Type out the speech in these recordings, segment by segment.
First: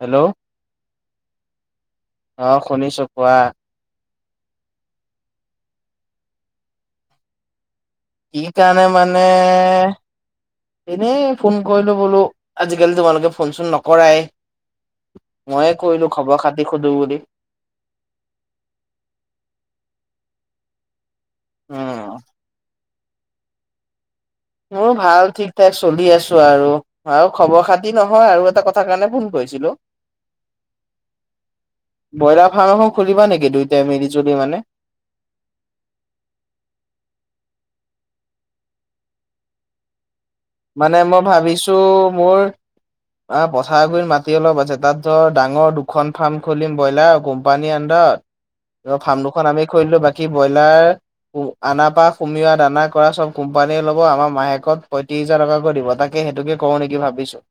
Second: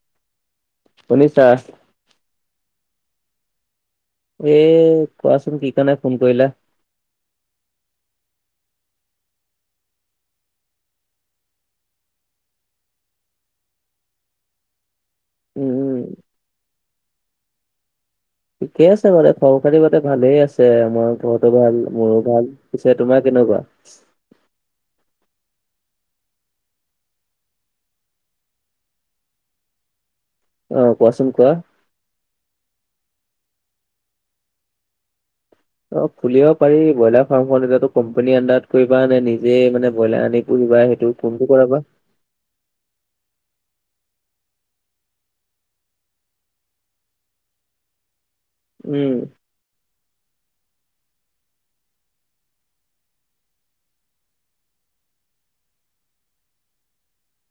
Hello শুনিছা? অ' শুনিছোঁ, কোৱা। এ' কোৱাচোন কি কাৰণে ফোন কৰিলা? কি কাৰণে মানে - এনেই ফোন কৰিলোঁ বোলোঁ, আজিকালি তোমালোকে ফোন-চোন নকৰাই। উম মইয়ে উম কৰিলোঁ খবৰ-খাতি সোধো বুলি। ঠিকে আছে বাৰু, খবৰ-খাতি গোতে ভালেই আছে। আমাৰ ঘৰতো ভাল, উম মোৰো ভাল। তে তোমাৰ কেনেকুৱা? মোৰো ভাল, ঠিক-ঠাক চলি আছোঁ আৰু। আৰু খবৰ-খাতি নহয়, আৰু এটা কথা কাৰণে ফোন কৰিছিলোঁ। অহ, কোৱাচোন কোৱা। ব্ৰইলাৰ ফাৰ্ম এখন খুলিবা নেকি? দুইটাই মিলি-জুলি মানে। অ' খুলিব পাৰি। ব্ৰইলাৰ ফাৰ্মখন এতিয়াটো কম্পানী আণ্ডাৰত কৰিবা নে নিজেই মানে, ব্ৰইলাৰ আনি - মানে মই ভাবিছোঁ মোৰ অ', পথাৰ গুৰিত মাটি অলপ আছে। তাত ধৰ ডাঙৰ দুখন ফাৰ্ম খুলিম ব্ৰইলাৰ, কোম্পানী আণ্ডাৰত। উম ফাৰ্ম দুখন আমি খুলিলোঁ বা কী ব্ৰইলাৰ আনা পা সুমিওৱা দানা কৰা চব কোম্পানীয়ে ল'ব, আমাক মাহেকত প্ৰই ত্ৰিশ হাজাৰ টকাকৈ দিব তাকে সেইটোকে কৰোঁ নেকি ভাবিছোঁ।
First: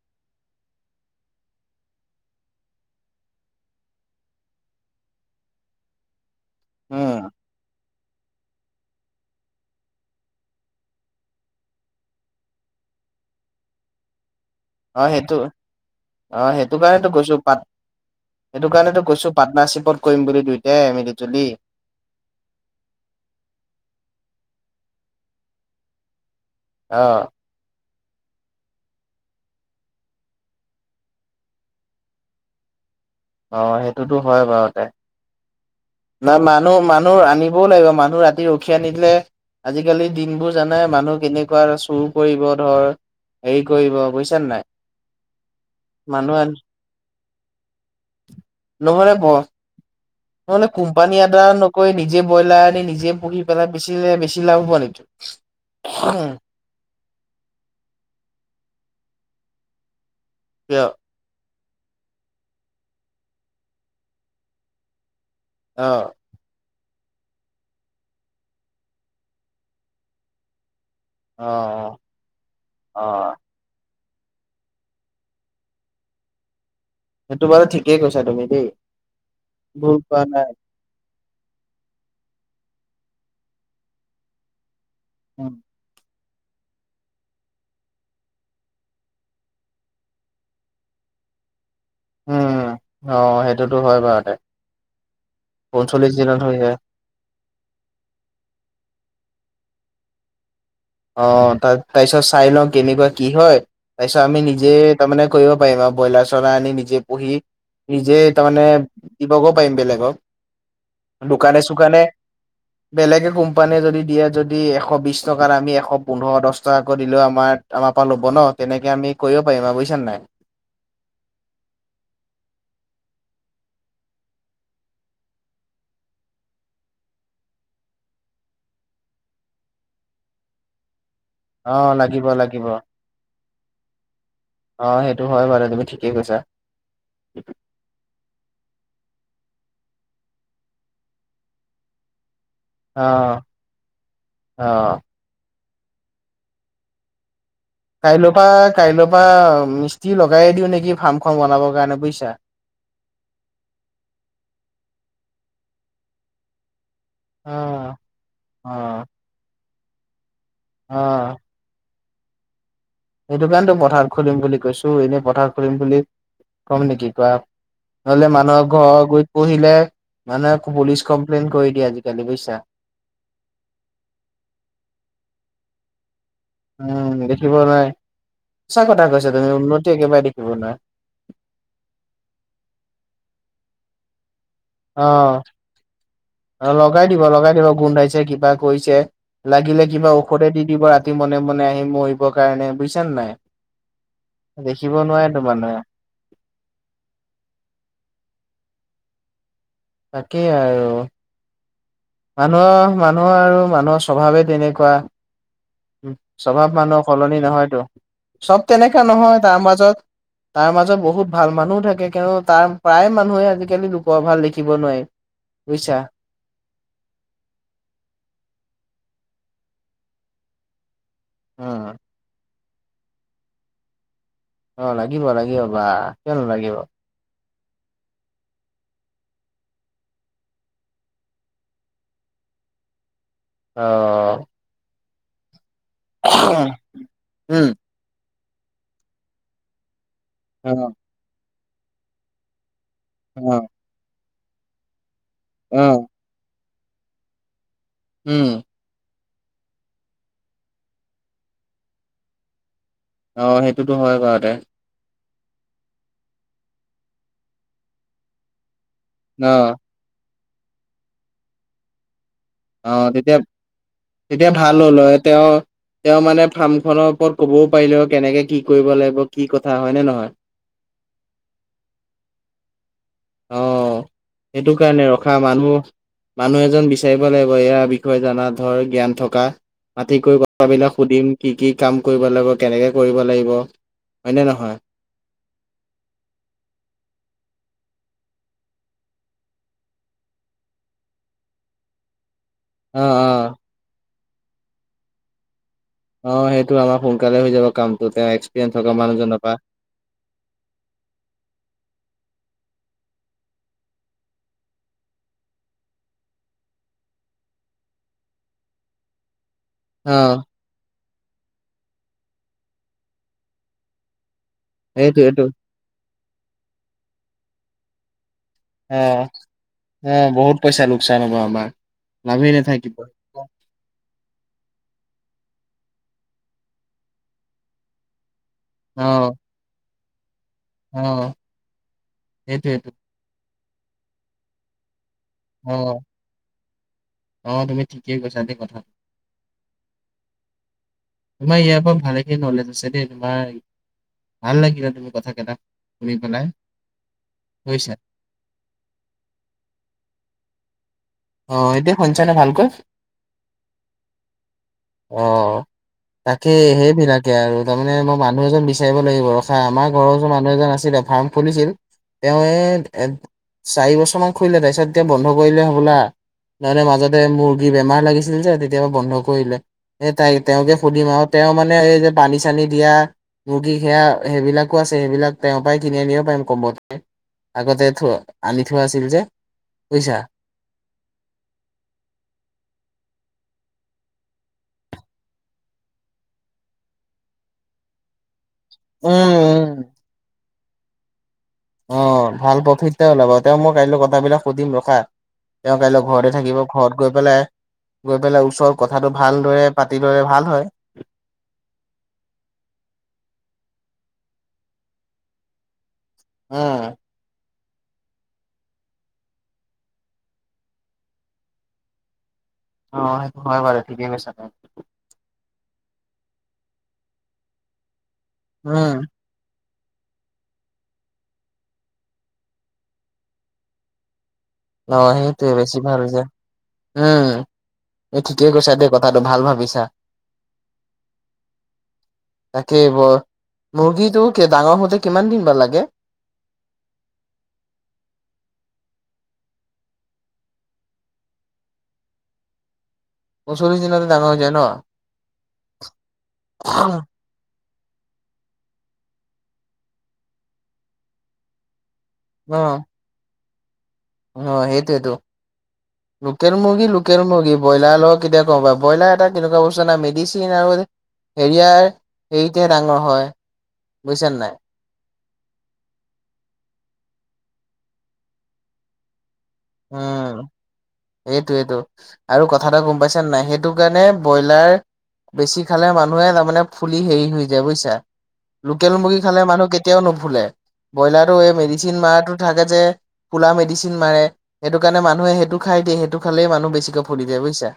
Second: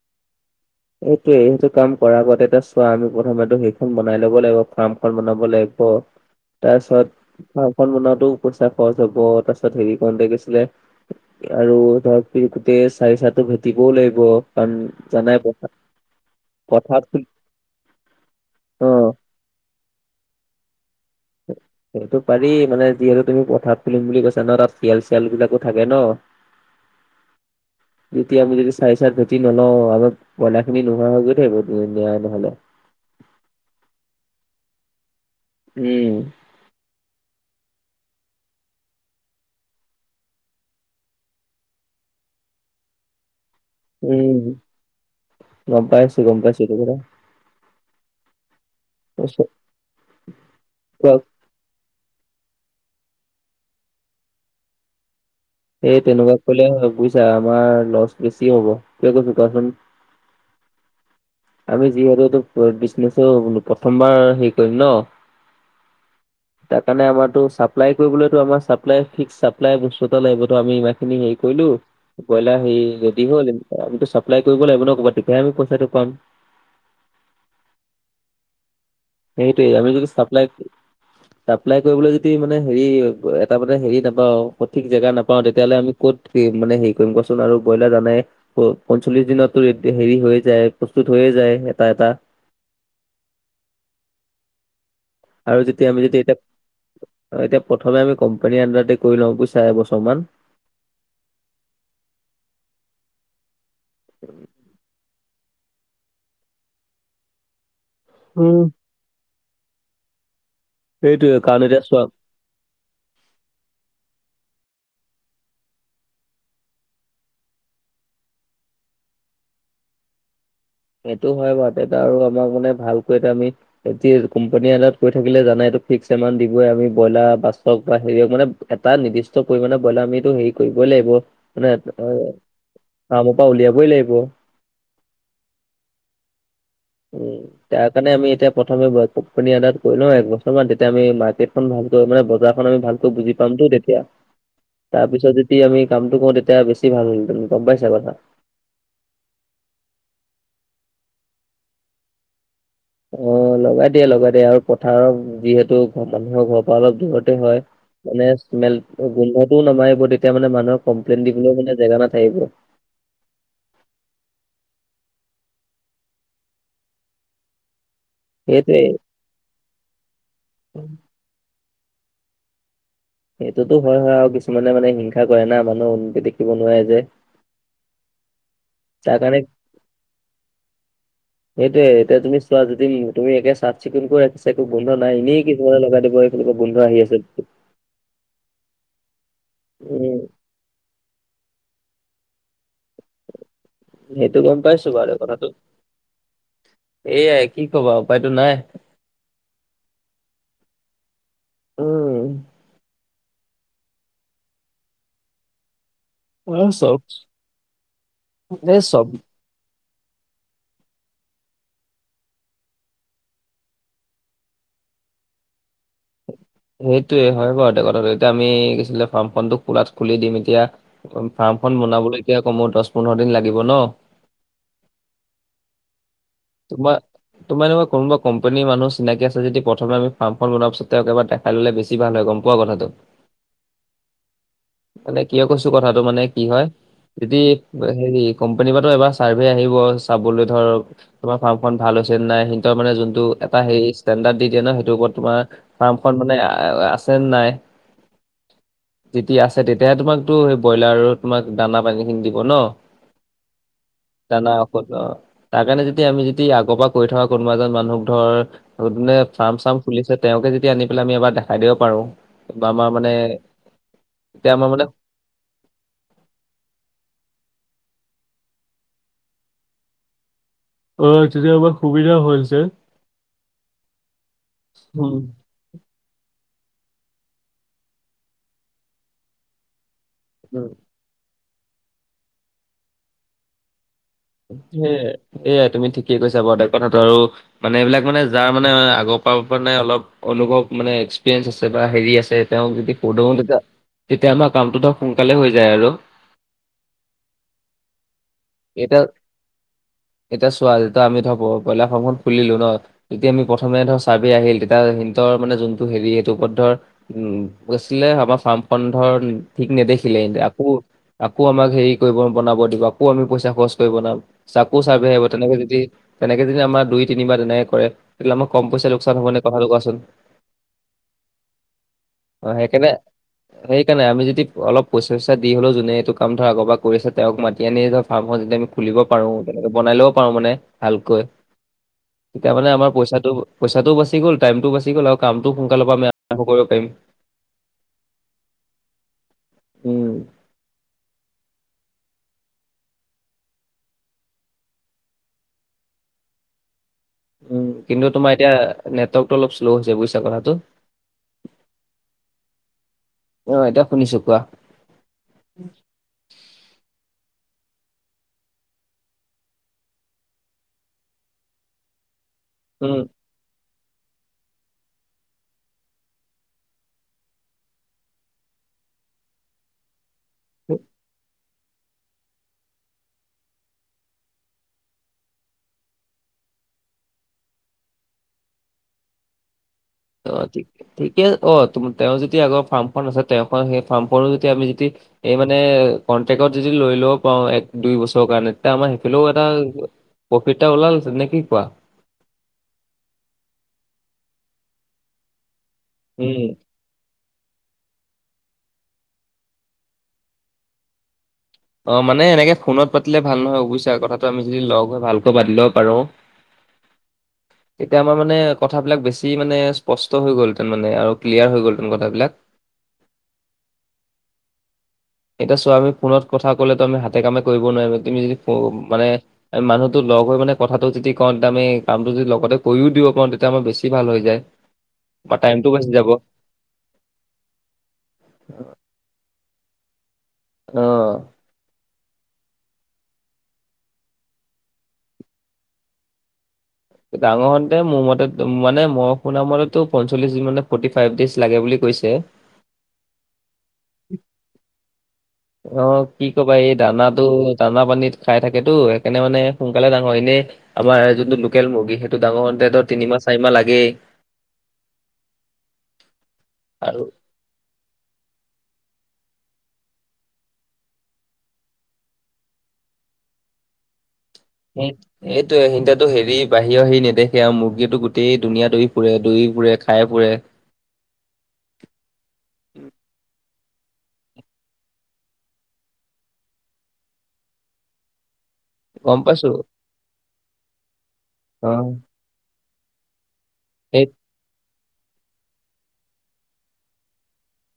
এইটোয়ে। এইটো কাম কৰাৰ আগতে এটা চোৱা আমি প্ৰথম সেইখন বনাই ল'ব লাগিব ফাৰ্মখন বনাব লাগিব। [inaudible] উম। তাৰপিছত ঘৰখন বনাওতেও পইচা খৰচ হ'ব, তাৰপিছত হেৰি কৰোতে গৈছিলে আৰু ধৰক গোটেই চাৰি চাইডটো ভেটিবও লাগিব কাৰণ অ সেইটো জানাই অ', সেইটো পথাৰত কাৰণেতো খু কৈছোঁ পাত সেইটো অ কাৰণেতো কৈছো পাৰ্টনাৰশ্বিপত কৰিম বুলি দুইোটাই, মিলি জুলি। সেইটো পাৰি। মানে যিহেতু তুমি পথাৰাত খুলিম বুলি কৈছা ন তাত শিয়েল চিয়ালবিলাকো থাকে ন'! অ'। এতিয়া যদি চাই, চাই ভেটি নলওঁ আমাৰ বইলাখিনি নোহোৱা হৈ গৈ থাকিব [unintelligible] নহ'লে। অ', সেইটোতো হয়, বাৰুতে উম নাই মানুহ, মানুহ আনি শুবও লাগিব, মানুহ ৰাতি ৰখিয়া নিদিলে আজিকালি দিনবোৰ জানাই মানুহ কেনেকুৱা আৰু চুৰ কৰিব ধৰ! হেৰি কৰিব উম বুইছা নে নাই! গম পাইছো মানুহ আনি [inaudible] নহ'লে তাৰপিছত [unintelligible] মানে কোৱা, কোম্পানী এটা নত কৈ নিজে ব্ৰইলাৰ আনি নিজে পুহি পেলাই বেচিলে বেছি লাভ হ'ব নিকি? এই তেনেকুৱা কৰিলে এ, বুইছা আমাৰ লছ বেছি হ'ব। কিয় কৈছোঁ কোৱাচোন! কিয়? আমি যিহেতু এইটো বিজনেছো প্ৰথম বাৰ হেৰি কৰিম ন। অ'। তাৰ কাৰণে আমাৰতো চাপ্লাই কৰিবলৈতো আমাৰ চাপ্লাই ফিক্স, চাপ্লাই বস্তু এটা লাগিবতো আমি ইমান খিনি হেৰি অ কৰিলো ব্ৰইলাৰ হে অ ৰেডি হ'ল আমিতো চাপ্লাই কৰিব লাগিব ন, ক'বাত তেতিয়াহে আমি পইচাটো পাম। সেইটো বাৰু ঠিকেই কৈছা তুমি দেই। সেইটোৱেই আমি ভুল যদি কোৱা চাপ্লাই নাই চাপ্লাই কৰিবলৈ যদি মানে হেৰি এ, এটা মানে হেৰি নাপাওঁ, সঠিক জেগা নাপাওঁ অ', উম তেতিয়াহ'লে আমি ক'ত কি মানে হেৰি কৰিম কোৱাচোন আৰু ব্ৰইলাৰ জানায়েই! প-পঞ্চল্লিশ দিনতো একদিন হেৰি হৈয়ে যায় প্ৰস্তুত হৈয়ে যায় এটা, এটা। উম, উম, উম, অ', সেইটোতো হয়, বাৰুতে। আৰু যেতিয়া আমি পঞ্চল্লিশ যেতিয়া এতিয়া, দিনত হৈ যায় ত' এতিয়া প্ৰথমে আমি কোম্পানীৰ আণ্ডাৰতে কৰি লওঁ বুইছা এবছৰমান। অ', অ', তাত- তাৰপিছত চাই লওঁ কেনেকুৱা কি হয়, তাৰপিছত আমি নিজে তাৰমানে কৰিব পাৰিম আৰু ব্ৰইলাৰ-চয়লাৰ আনি নিজে পুহি। নিজে উম। তাৰমানে দিবগৈ পাৰিম বেলেগক। সেইটোৱে দোকানে কাৰণ এতিয়া চোকানে চোৱা বেলেগে, কোম্পানীয়ে যদি দিয়ে যদি এশ বিশ টকাত। আমি এশ এশ পোন্ধৰ দহ টকাকৈ দিলেও আমাৰ, আমাৰ পৰা ল'ব ন' তেনেকে আমি কৰিব পাৰিম আৰু বুইছা নে নাই। সেইটো হয়, বাৰু। তেতা আৰু আমাক মানে ভালকৈ এটা আমি এতিয়া কোম্পানী এটাত কৰি থাকিলে জানাই এইটো ফিক্স এমাউন্ট দিবই আমি ব্ৰইলাৰ পাঁচশ বা হেৰিয়ক মানে এটা নিৰ্দিষ্ট পৰিমাণে ব্ৰইলাৰ আমিতো হেৰি কৰিবই লাগিব। অ [unintelligible] লাগিব লাগিব ফ্ৰামৰ পৰা উলিয়াবই লাগিব। অ', সেইটো হয়, বাৰু তুমি ঠিকেই কৈছা। উম উত উত [unintelligible] তাৰ কাৰণে আমি এতিয়া প্ৰথমে ৱৰ্ক কোম্পানী এটাত কৰি লও একবছৰ মান তেতিয়া আমি মাৰ্কেটখন ভালকৈ মানে বজাৰ বজাৰখন আমি অ ভালকৈ বুজি পামটো তেতিয়া অ তাৰ পিছত যদি আমি কামটো কৰোঁ তেতিয়া বেছি ভাল হ'ল হেতেন। গম পাইছা কথা অহা কাইলৈৰ পৰা মিস্ত্ৰী লগাই দিও নেকি ফাৰ্ম খন বনাবৰ কাৰণে বুজিছা। অ লগাই দিয়া লগাই দিয়া আৰু পথাৰত যিহেতু মানুহৰ ঘৰৰ পৰা অলপ দূৰত এইটো অ হয় মানে অ স্মেলটো গোন্ধটোও নামাৰিব তেতিয়া মানে মানুহক অ কমপ্লেইন দিবলৈও মানে জেগা নাথাকিব। সেইটো কাৰণেতো পথাৰত খুলিম বুলি কৈছো এনেই পথাৰত খুলিম বুলি কম নেকি কোৱা? নহলে মানুহৰ সেইটোৱে ঘৰত গুৰিত পুহিলে মানুহে আকৌ পুলিচ কমপ্লেইন কৰি দিয়ে আজিকালি বুজিছা। সেইটোতো হয় হয় আৰু কিছুমানে মানে হিংসা কৰে না মানুহৰ উন্নতি দেখি উম উ উ দেখিব নোৱাৰে সঁচা কথা তাৰ কৈছা কাৰণে তুমি উন্নতি একেবাৰে দেখিব নোৱাৰে। সেইটোৱে এতিয়া তুমি চোৱা যদি তুমি একে চাফ-চিকুণ কৰি ৰাখিছা একো গোন্ধ অ নাই অ, এনেই কিছুমানে লগাই দিব এইফালৰ পৰা অ গোন্ধ আহি লগাই আছে। দিব লগাই দিব গোন্ধাইছে কিবা কৰিছে। লাগিলে কিবা উম ঔষধে দি দিব ৰাতি মনে মনে আহি মৰিবৰ কাৰণে বুজিছানে নাই। সেইটো গম পাইছো দেখিব বাৰু এতিয়া নোৱাৰেতো কথাটো মানুহে এয়াই কি কবা আৰু উপায়টো নাই। তাকেই আৰু। উম। মানুহৰ মানুহ আৰু মানুহৰ স্বভাৱে তেনেকুৱা উম অ স্বভাৱ চব মানুহৰ সলনি নহয়তো চব তেনেকা নহয় তাৰ মাজত তাৰ মাজত বহুত ভাল মানুহো থাকে কিয়নো তাৰ প্ৰায় মানুহে আজিকালি লোকৰ ভাল দেখিব নোৱাৰি। বুইছা। সেইটোয়ে হয় বাৰু এতিয়া কথাটো এতিয়া আমি কিছিলে ফাৰ্মখনটো খোলাত খুলি দিম এতিয়া ফাৰ্মখন উম, বনাবলৈকে আকৌ মোৰ দছ পোন্ধৰ দিন লাগিব ন। অ লাগিব লাগিব বা। কিয় নালাগিব তোমাৰ- তোমাৰ এনেকুৱা কোনোবা কম্পনীৰ মানুহ চিনাকি আছে যদি প্ৰথমে আমি ফাৰ্মখন বনোৱা পাছত তেওঁক এবাৰ দে খাই ললে বেছি ভাল হয় গম পোৱা কথাটো। অ। মানে কিয় কৈছো কথাটো মানে কি হয় যদি উম। হেৰি কোম্পানীৰ পা টো এবাৰ চাৰ্ভে আহিব চাবলৈ অ', ধৰক তোমাৰ ফাৰ্মখন ভাল হৈছে নাই সিহঁতৰ মানে যোনটো এটা অ', হেৰি ষ্টেণ্ডাৰ্ড দি দিয়ে ন সেইটো ওপৰত তোমাৰ অ', ফাৰ্মখন মানে আ আছেন নাই। উম। যেতিয়া আছে তেতিয়াহে তোমাকতো সেই ব্ৰইলাৰৰ তোমাক দানা পানী খিনি দিব ন। অ সেইটোতো হয় বাৰু দানা দে। অ তাৰ কাৰণে যদি আমি যদি আগৰ পৰা কৰি থকা কোনোবা এজন মানুহক ধৰ সোধ ফাৰ্ম অ', চাৰ্ম খুলিছে তেওঁকে যদি আনি পেলাই আমি এবাৰ দেখাই দিব পাৰোঁ। অ তেতিয়া তেতিয়া এতিয়া আমাৰ ভাল মানে হ'ল হয় তেওঁ। তেওঁ মানে ফাৰ্ম খনৰ ওপৰত ক'বও পাৰিলে হয় কেনেকে কি কৰিব লাগিব কি কথা হয় নে নহয়। অ তেতিয়া আমাৰ সুবিধা হৈছে। অ সেইটো কাৰণে উম ৰখা মানুহ মানুহ এজন বিচাৰিব লাগিব ইয়াৰ বিষয়ে জানা ধৰ জ্ঞান থকা মাটিকৈ উম কথাবিলাক সোধিম কি কি কাম কৰিব লাগিব কেনেকে কৰিব লাগিব। হয় নে নহয়? সেয়াই সেয়াই তুমি ঠিকে কৈছা বাৰু দেই কথাটো আৰু। মানে এইবিলাক মানে যাৰ মানে আগৰ পৰা মানে অলপ। অনুভৱ মানে এক্সপিৰিয়েঞ্চ আছে বা হেৰি আছে তেওঁক যদি অ', সুধো অ', তেতিয়া, তেতিয়া আমাৰ কামটো সোনকালে হৈ যায় আৰু। অ সেইটো আমাৰ সোনকালে হৈ যাব কামটো তেওঁ এক্সপিৰিয়েন্ঞ্চ থকা এতিয়া মানুহজনৰ পৰা। এতিয়া চোৱা যেতিয়া আমি ধৰ ব্ৰই ব্ৰইলাৰ ফাৰ্মখন খুলিলো ন তেতিয়া আমি প্ৰথমে ধৰ চাৰ্ভে আহিল তেতিয়া সিহঁতৰ মানে যোনটো হেৰি সেইটো ওপৰত ধৰ উম গৈছিলে আমাৰ ফাৰ্মপন্ধৰ ঠিক নেদেখিলে অ', আকৌ, আকৌ আমাক হেৰি কৰিব বনাব দিব আকৌ আমি পইচা খৰচ কৰি বনাম। চাকো চাৰ্ভে সেইটো আহিব সেইটো তেনেকে যদি তেনেকে যদি আমাৰ দুই তিনিবাৰ তেনেকে কৰে। তেতিয়া আমাৰ কম পইচা অ লোকচান হ'ব নে কথাটো কোৱাচোন অ বহুত পইচা লোকচান হ'ব আমাৰ। অ লাভেই সেইকাৰণে নাথাকিব। সেইকাৰণে আমি যদি অলপ পইচাইচা দি সেই কাৰণে আমি যদি অলপ পইছা চৈচা দি হলেও যোনে এইটো কাম ধৰ আগৰ পৰা কৰিছে তেওঁক মাতি আনি ধৰ ফাৰ্মখন যদ আমি খুলিব পাৰোঁ অ', তেনেকে বনাই লব পাৰোঁ মানে ভালকৈ অ', তেতিয়া মানে সেইটোৱেইটো আমাৰ পইচাটো পইচাটো বাচি গ'ল টাইমটো বাচি গল আৰু কামটো সোনকালৰ অ', পৰা আমি আৰম্ভ কৰিব পাৰিম। অ তুমি ঠিকেই কৈছা দেই কথাতো। উম তোমাৰ ইয়াৰ পৰা ভালেকে নলেজ আছে দেই তোমাৰ ভাল লাগিলে তুমি কথা কেইটা শুনি পেলাই। উম বুজিছা। কিন্তু তোমাৰ এতিয়া নেটৱৰ্কটো অলপ শ্ল' হৈছে বুজিছা কথাটো। অহ এতিয়া শুনিছা নে ভালকৈ? অ', এতিয়া শুনিছো কোৱা। অহ। তাকে সেইবিলাকে আৰু তাৰ মানে মই মানুহ এজন বিচাৰিব লাগিব ৰখা আমাৰ ঘৰৰ মানুহ এজন আছিলে ফাৰ্ম খুলিছিল উম তেওঁৱে চাৰি বছৰমান খুলিলে তাৰপিছত এতিয়া বন্ধ কৰিলে হ'বলা। নহলে মাজতে মুৰ্গী বেমাৰ লাগিছিল যে তেতিয়াৰ পৰা বন্ধ কৰিলে সেই তাই তেওঁকে সোধিম আৰু তেওঁ মানে এই যে পানী চানী দিয়া। মূৰ্গী সেয়া সেইবিলাকো আছে সেইবিলাক তেওঁৰ পৰাই কিনি আনিব পাৰিম কমতে। আগতে থ আনি থোৱা আছিল যে, বুইছা। অ ঠিকে অ তেওঁৰ যদি আগৰ ফাৰ্মখন আছে তেওঁ সেই ফাৰ্মখনো যদি আমি যদি এই মানে কণ্ট্ৰেক্টত যদি লৈ লব পাৰো এক-দুই বছৰৰ কাৰণে এ আমাৰ উম সিফালেও এটা উম। প্ৰফিট এটা ওলাল হেতিন নে কি কোৱা। অ ভাল প্ৰফিট এটা ওলাব তেওঁ মই কাইলৈ কথা বিলাক সুধিম ৰখা তেওঁ কাইলৈ ঘৰতে উম থাকিব ঘৰত গৈ পেলাই, গৈ পেলাই ওচৰত কথাটো ভাল দৰে পাতি ললে ভাল হয়। অ মানে এনেকে ফোনত পাতিলে ভাল নহয় বুজিছা কথাটো আমি যদি লগ হৈ ভালকৈ পাতি লব পাৰো। আহ। তেতিয়া আমাৰ মানে কথাবিলাক বেছি মানে স্পষ্ট হৈ গ'ল হেতেন মানে আৰু ক্লিয়াৰ হৈ গ'ল হেতেন কথাবিলাক। অ' সেইটো হয় বাৰু ঠিকেই কৈছা। এতিয়া চোৱা আমি ফোনত কথা কলেতো আমি হাতে কামে কৰিব নোৱাৰিম তুমি যদি উম, মানে আমি মানুহতো লগ হৈ মানে কথাটো যদি কওঁ তেতিয়া আমি কামটো যদি লগতে কৰিও দিব পাৰোঁ তেতিয়া আমাৰ বেছি ভাল হৈ যায় অ বা সেইটোৱে টাইমটো বেছি বাচি ভাল যাব অ। যে। উম তুমি ঠিকেই কৈছা দেই কথাটো ভাল ভাবিছা। অহ। তাকেই ব মুৰ্গীটো কে ডাঙৰ হওতে কিমান দিন বা লাগে? ডাঙৰ হওতে মোৰ মতে মান মই শুনা মতেটো পঞ্চলিচ মানে ফৰটি ফাইভ ডেজ লাগে বুলি কৈছে। পঞ্চলিছ দিনত অ কি কবা এই দানাত তো দানা পানী খাই থাকেতো সেইকাণে মানে সোনকালে ডাঙৰ এনে আমাৰ যোনটো লো লোকেল মুৰ্গী, সেইটো ডাঙৰ অ' ধৰ তিনিমাহ চাৰিমাহ লাগেই। অ', সেইটোৱেটো। লোকেল মূৰ্গী, আৰু লোকেল মুৰ্গী। ব্ৰইলাৰ লগত কেতিয়া গম পাবা। ব্ৰইলাৰ এটা কেনেকুৱা বস্তু মেডিচিন আৰু হেৰিয়াৰ হেৰিতহে ডাঙৰ হয়, বুইছা নাই! [inaudible] এইটো এ, সিহঁতেটো হেৰি বাহিৰৰ হেৰি নেদেখে আৰু মুৰ্গীটো গোটেই দুুনীয়া দৌৰি ফুৰে, দৌৰি ফুৰে। খাই ফুৰে উম। এইটোৱেটো আৰু কথা এটা গম পাইছে নাই সেইটো কাৰণে ব্ৰইলাৰ বেছি খালে মানুহে তাৰমানে ফুলি হেৰি হৈ যায় বুইছা। লোকেল মুৰ্গী গম খালে পাইছো মানুহ কেতিয়াও নুফুলে। ব্ৰইলাৰো এই অ মেডিচিন মাৰটো থাকে যে। ফুলা মেডিচিন সেই মাৰে, সেইটোকাৰণে মানুহে সেইটো খাই দিয়ে সেইটো খালেই মানুহ বেছিকৈ ফুলি দিয়ে বুইছা।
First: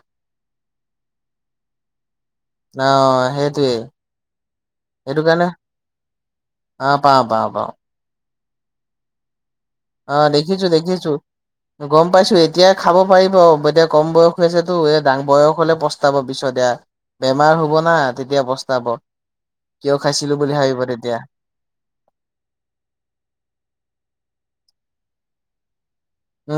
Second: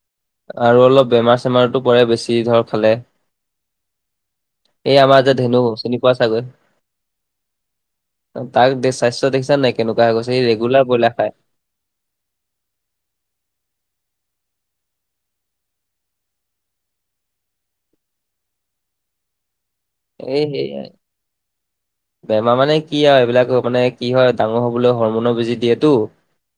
আৰু অলপ বেমাৰ চেমাৰতো পৰে বেছি ধৰ খালে। অ', সেইটোয়ে। এই আমাৰ যে ধেনু চিনি পোৱা চাগৈ? অ পাওঁ পাওঁ পাওঁ তাৰ স্বাস্থ্য দেখিছা নাই কেনেকুৱা অ হৈ গৈছে, সেই দেখিছো ৰেগুলাৰ দেখিছো ব্ৰইলাৰ খায়। গম পাইছোঁ। এতিয়া খাব পাৰিব, এতিয়া কম বয়স হৈছেতো এ, ডাং বয়স হ'লে পস্তাব পিছত এয়া। বেমাৰ হ'ব না তেতিয়া পস্তাব। কিয় খাইছিলো এই বুলি ভাবিব সেয়াই তেতিয়া! বেমাৰ মানে কি আৰু এইবিলাক মানে কি হয়, ডাঙৰ হবলৈ হৰমনৰ বুজি দিয়েতো। উম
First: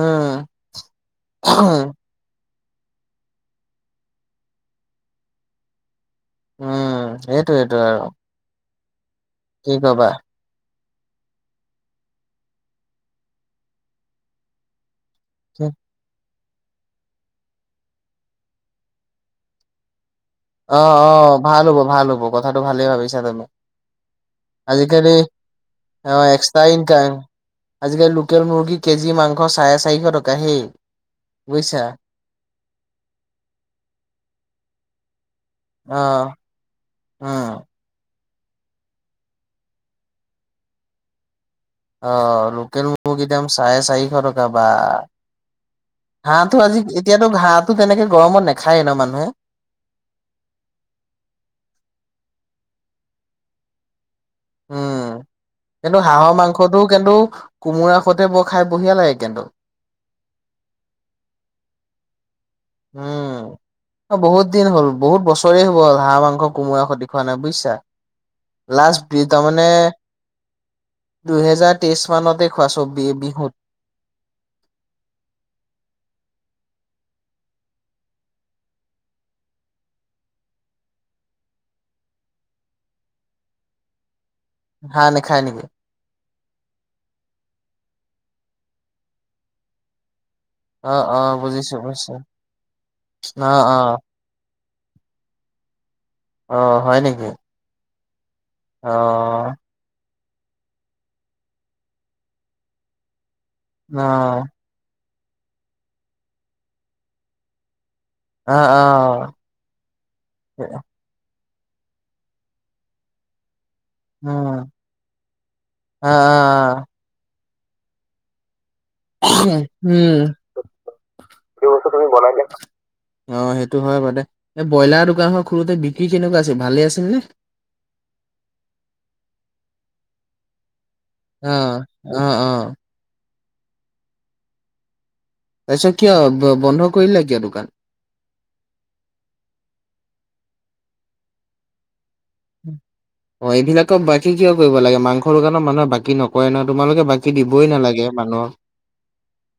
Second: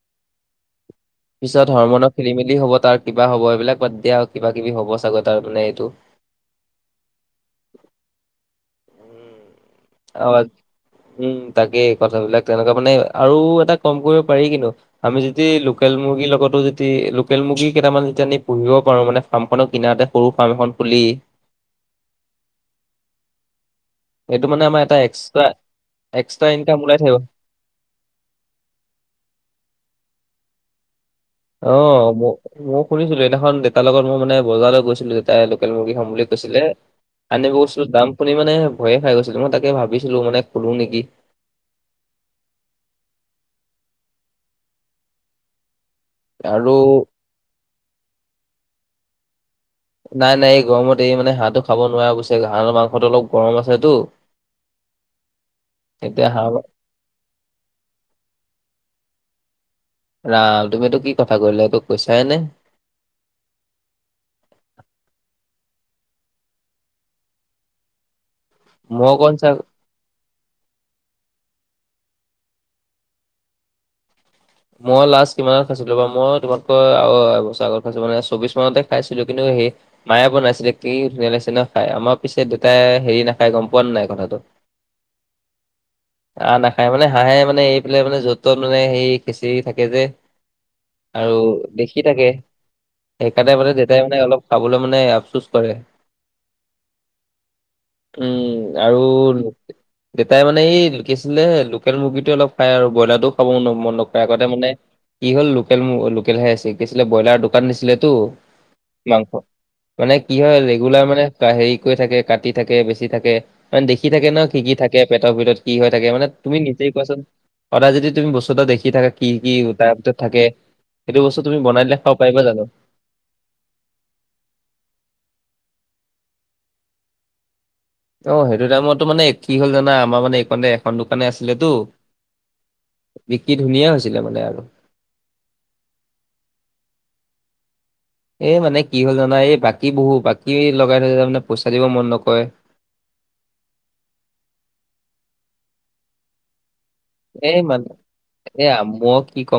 পিছত হৰমনৰ খেলি মেলি হ'ব, তাৰ কিবা হ'ব এইবিলাক বাদ দিয়া আৰু কিবা কিবি হ'ব চাগৈ তাৰ মানে এইটো। উম, সেইটোয়েটো আৰু। উম কি ক'বা? অ', উম, তাকে কথাবিলাক তেনেকুৱা মানে আৰু এটা কম কৰিব পাৰি কিন্তু। আমি যদি লোকেল মুৰ্গীৰ লগতো লোকেল মুৰ্গী কেইটামান যেতিয়া আমি পুহিব পাৰোঁ মানে ফাৰ্ম খনৰ কিনাৰতে! সৰু ফাৰ্ম এখন অ', খুলি অ', ভাল হ'ব ভাল হ'ব কথাটো ভালেই ভাবিছা তুমি। এইটো মানে আমাৰ এটা আজিকালি এক্সট্ৰা অ', এক্সট্ৰা ইনকাম আজিকালি লোকেল মুৰ্গীৰ কেজি মাংস চাৰে চাৰিশ টকা হেই! বুজিছা অ', মও মই শুনিছিলোঁ। এইদিনাখন দেতাৰ লগত মই মানে বজাৰলৈ গৈছিলো দেতাই লোকেল মূর্গী অ খাম বুলি কৈছিলে, আনিব উম গৈ টো দাম শুনি মানে ভয়ে খাই গৈ, মই তাকে ভাবিছিলো মানে খোলো নেকি? অ', লোকেল মুৰ্গী দাম চাৰে চাৰিশ টকা বা! হাঁহটো আৰু আজি এতিয়াতো হাঁহটো তেনেকে গৰমত নেখায়েই ন মানুহে? নাই, নাই এই গৰমত এই মানে হাঁহটো খাব নোৱাৰে অৱশ্যে হাঁহৰ মাংসটো অলপ গৰম আছেতো। উম, কিন্তু এতিয়া হাঁহৰ হাঁহ মাংসটো কিন্তু কোমোৰা সৈতে বৰ খাই বঢ়িয়া লাগে কিন্তু। ৰাম তুমি এইটো কি কথা কৈ দিলা, এইটো সঁচাই নে? উম। অ', বহুত দিন হ'ল, বহুত বছৰেই হ'ল হাঁহ মাংস কোমোৰা সতি খোৱা নাই বুইছা? লাষ্ট মই বি কন চা তাৰমানে দুহেজাৰ তেইশ মানতে খোৱাছো বি বিহুত। মই লাষ্ট কিমানত খাইছিলোঁ বাৰু, মই তোমালোকৰ আ এবছৰ আগত খাইছিলোঁ মানে চৌবিশ মানতে খাইছিলোঁ কিন্তু সে মায়ে বনাইছিলে কি ধুনীয়া লাগিছে ন খাই, আমাৰ পিছে দেউতাই হেৰি নাখাই গম পোৱা নো নাই কথাটো? হাঁহ নেখায় নেকি? হাঁহ নাখায় মানে হাঁহে মানে এইফালে মানে য'ত ত'ত মানে সেই খেঁচিৰি থাকে যে। অ', অ', আৰু বুজিছো দেখি বুজিছো থাকে। অ', সেইকাৰণে মানে অ', দেউতাই মানে অলপ খাবলৈ মানে আফচোচ কৰে। অ হয় নেকি? উম অ', আৰু দেউতাই মানে এই কি আছিলে লোকেল মুৰ্গীটোৱে অলপ খায় আৰু ব্ৰইলাৰটোও খাব মন নকৰে আগতে অ', মানে কি হ'ল লোকেল মু লোকেল হে আছে কি আছিলে ব্ৰইলাৰ দোকান দিছিলেতো। অ', অ', মাংস, মানে কি হয় ৰেগুলাৰ মানে হেৰি কৰি থাকে কাটি থাকে, বেচি থাকে মানে দেখি থাকে ন কি উম, কি থাকে, পেটৰ ভিতৰত কি হৈ থাকে অ', মানে তুমি অ', নিজেই কোৱাচোন সদায় যদি তুমি বস্তু এটা দেখি থাকা কি কি তাৰ উম। ভিতৰত থাকে, সেইটো বস্তু তুমি বনাই দিলে খাব পাৰিবা জানো? অ সেইটো হয় বাৰ দে, এই ব্ৰইলাৰ দোকানখন খোলোঁতে বিক্ৰী কেনেকুৱা আছিল ভালেই আছিল নে? অ সেইটো টাইমতটো মানে কি হ'ল জানা আমাৰ মানে এইখনে এখন দোকানে অ', আছিলেতো অ', অ', বিক্ৰি ধুনীয়া হৈছিলে মানে আৰু। তাৰপিছত কিয় ব বন্ধ কৰিলা কিয় দোকান? এ মানে কি হ'ল জানা এই বাকী বহু বাকী লগাই থয় তাৰ মানে পইচা দিব মন নকৰে। অ এইবিলাকক বাকী কিয় কৰিব লাগে, মাংসৰ দোকানৰ মানুহে বাকী নকৰে নহয় তোমালোকে বা বাকী দিবই নালাগে মানুহক। এ আমুক কি কম?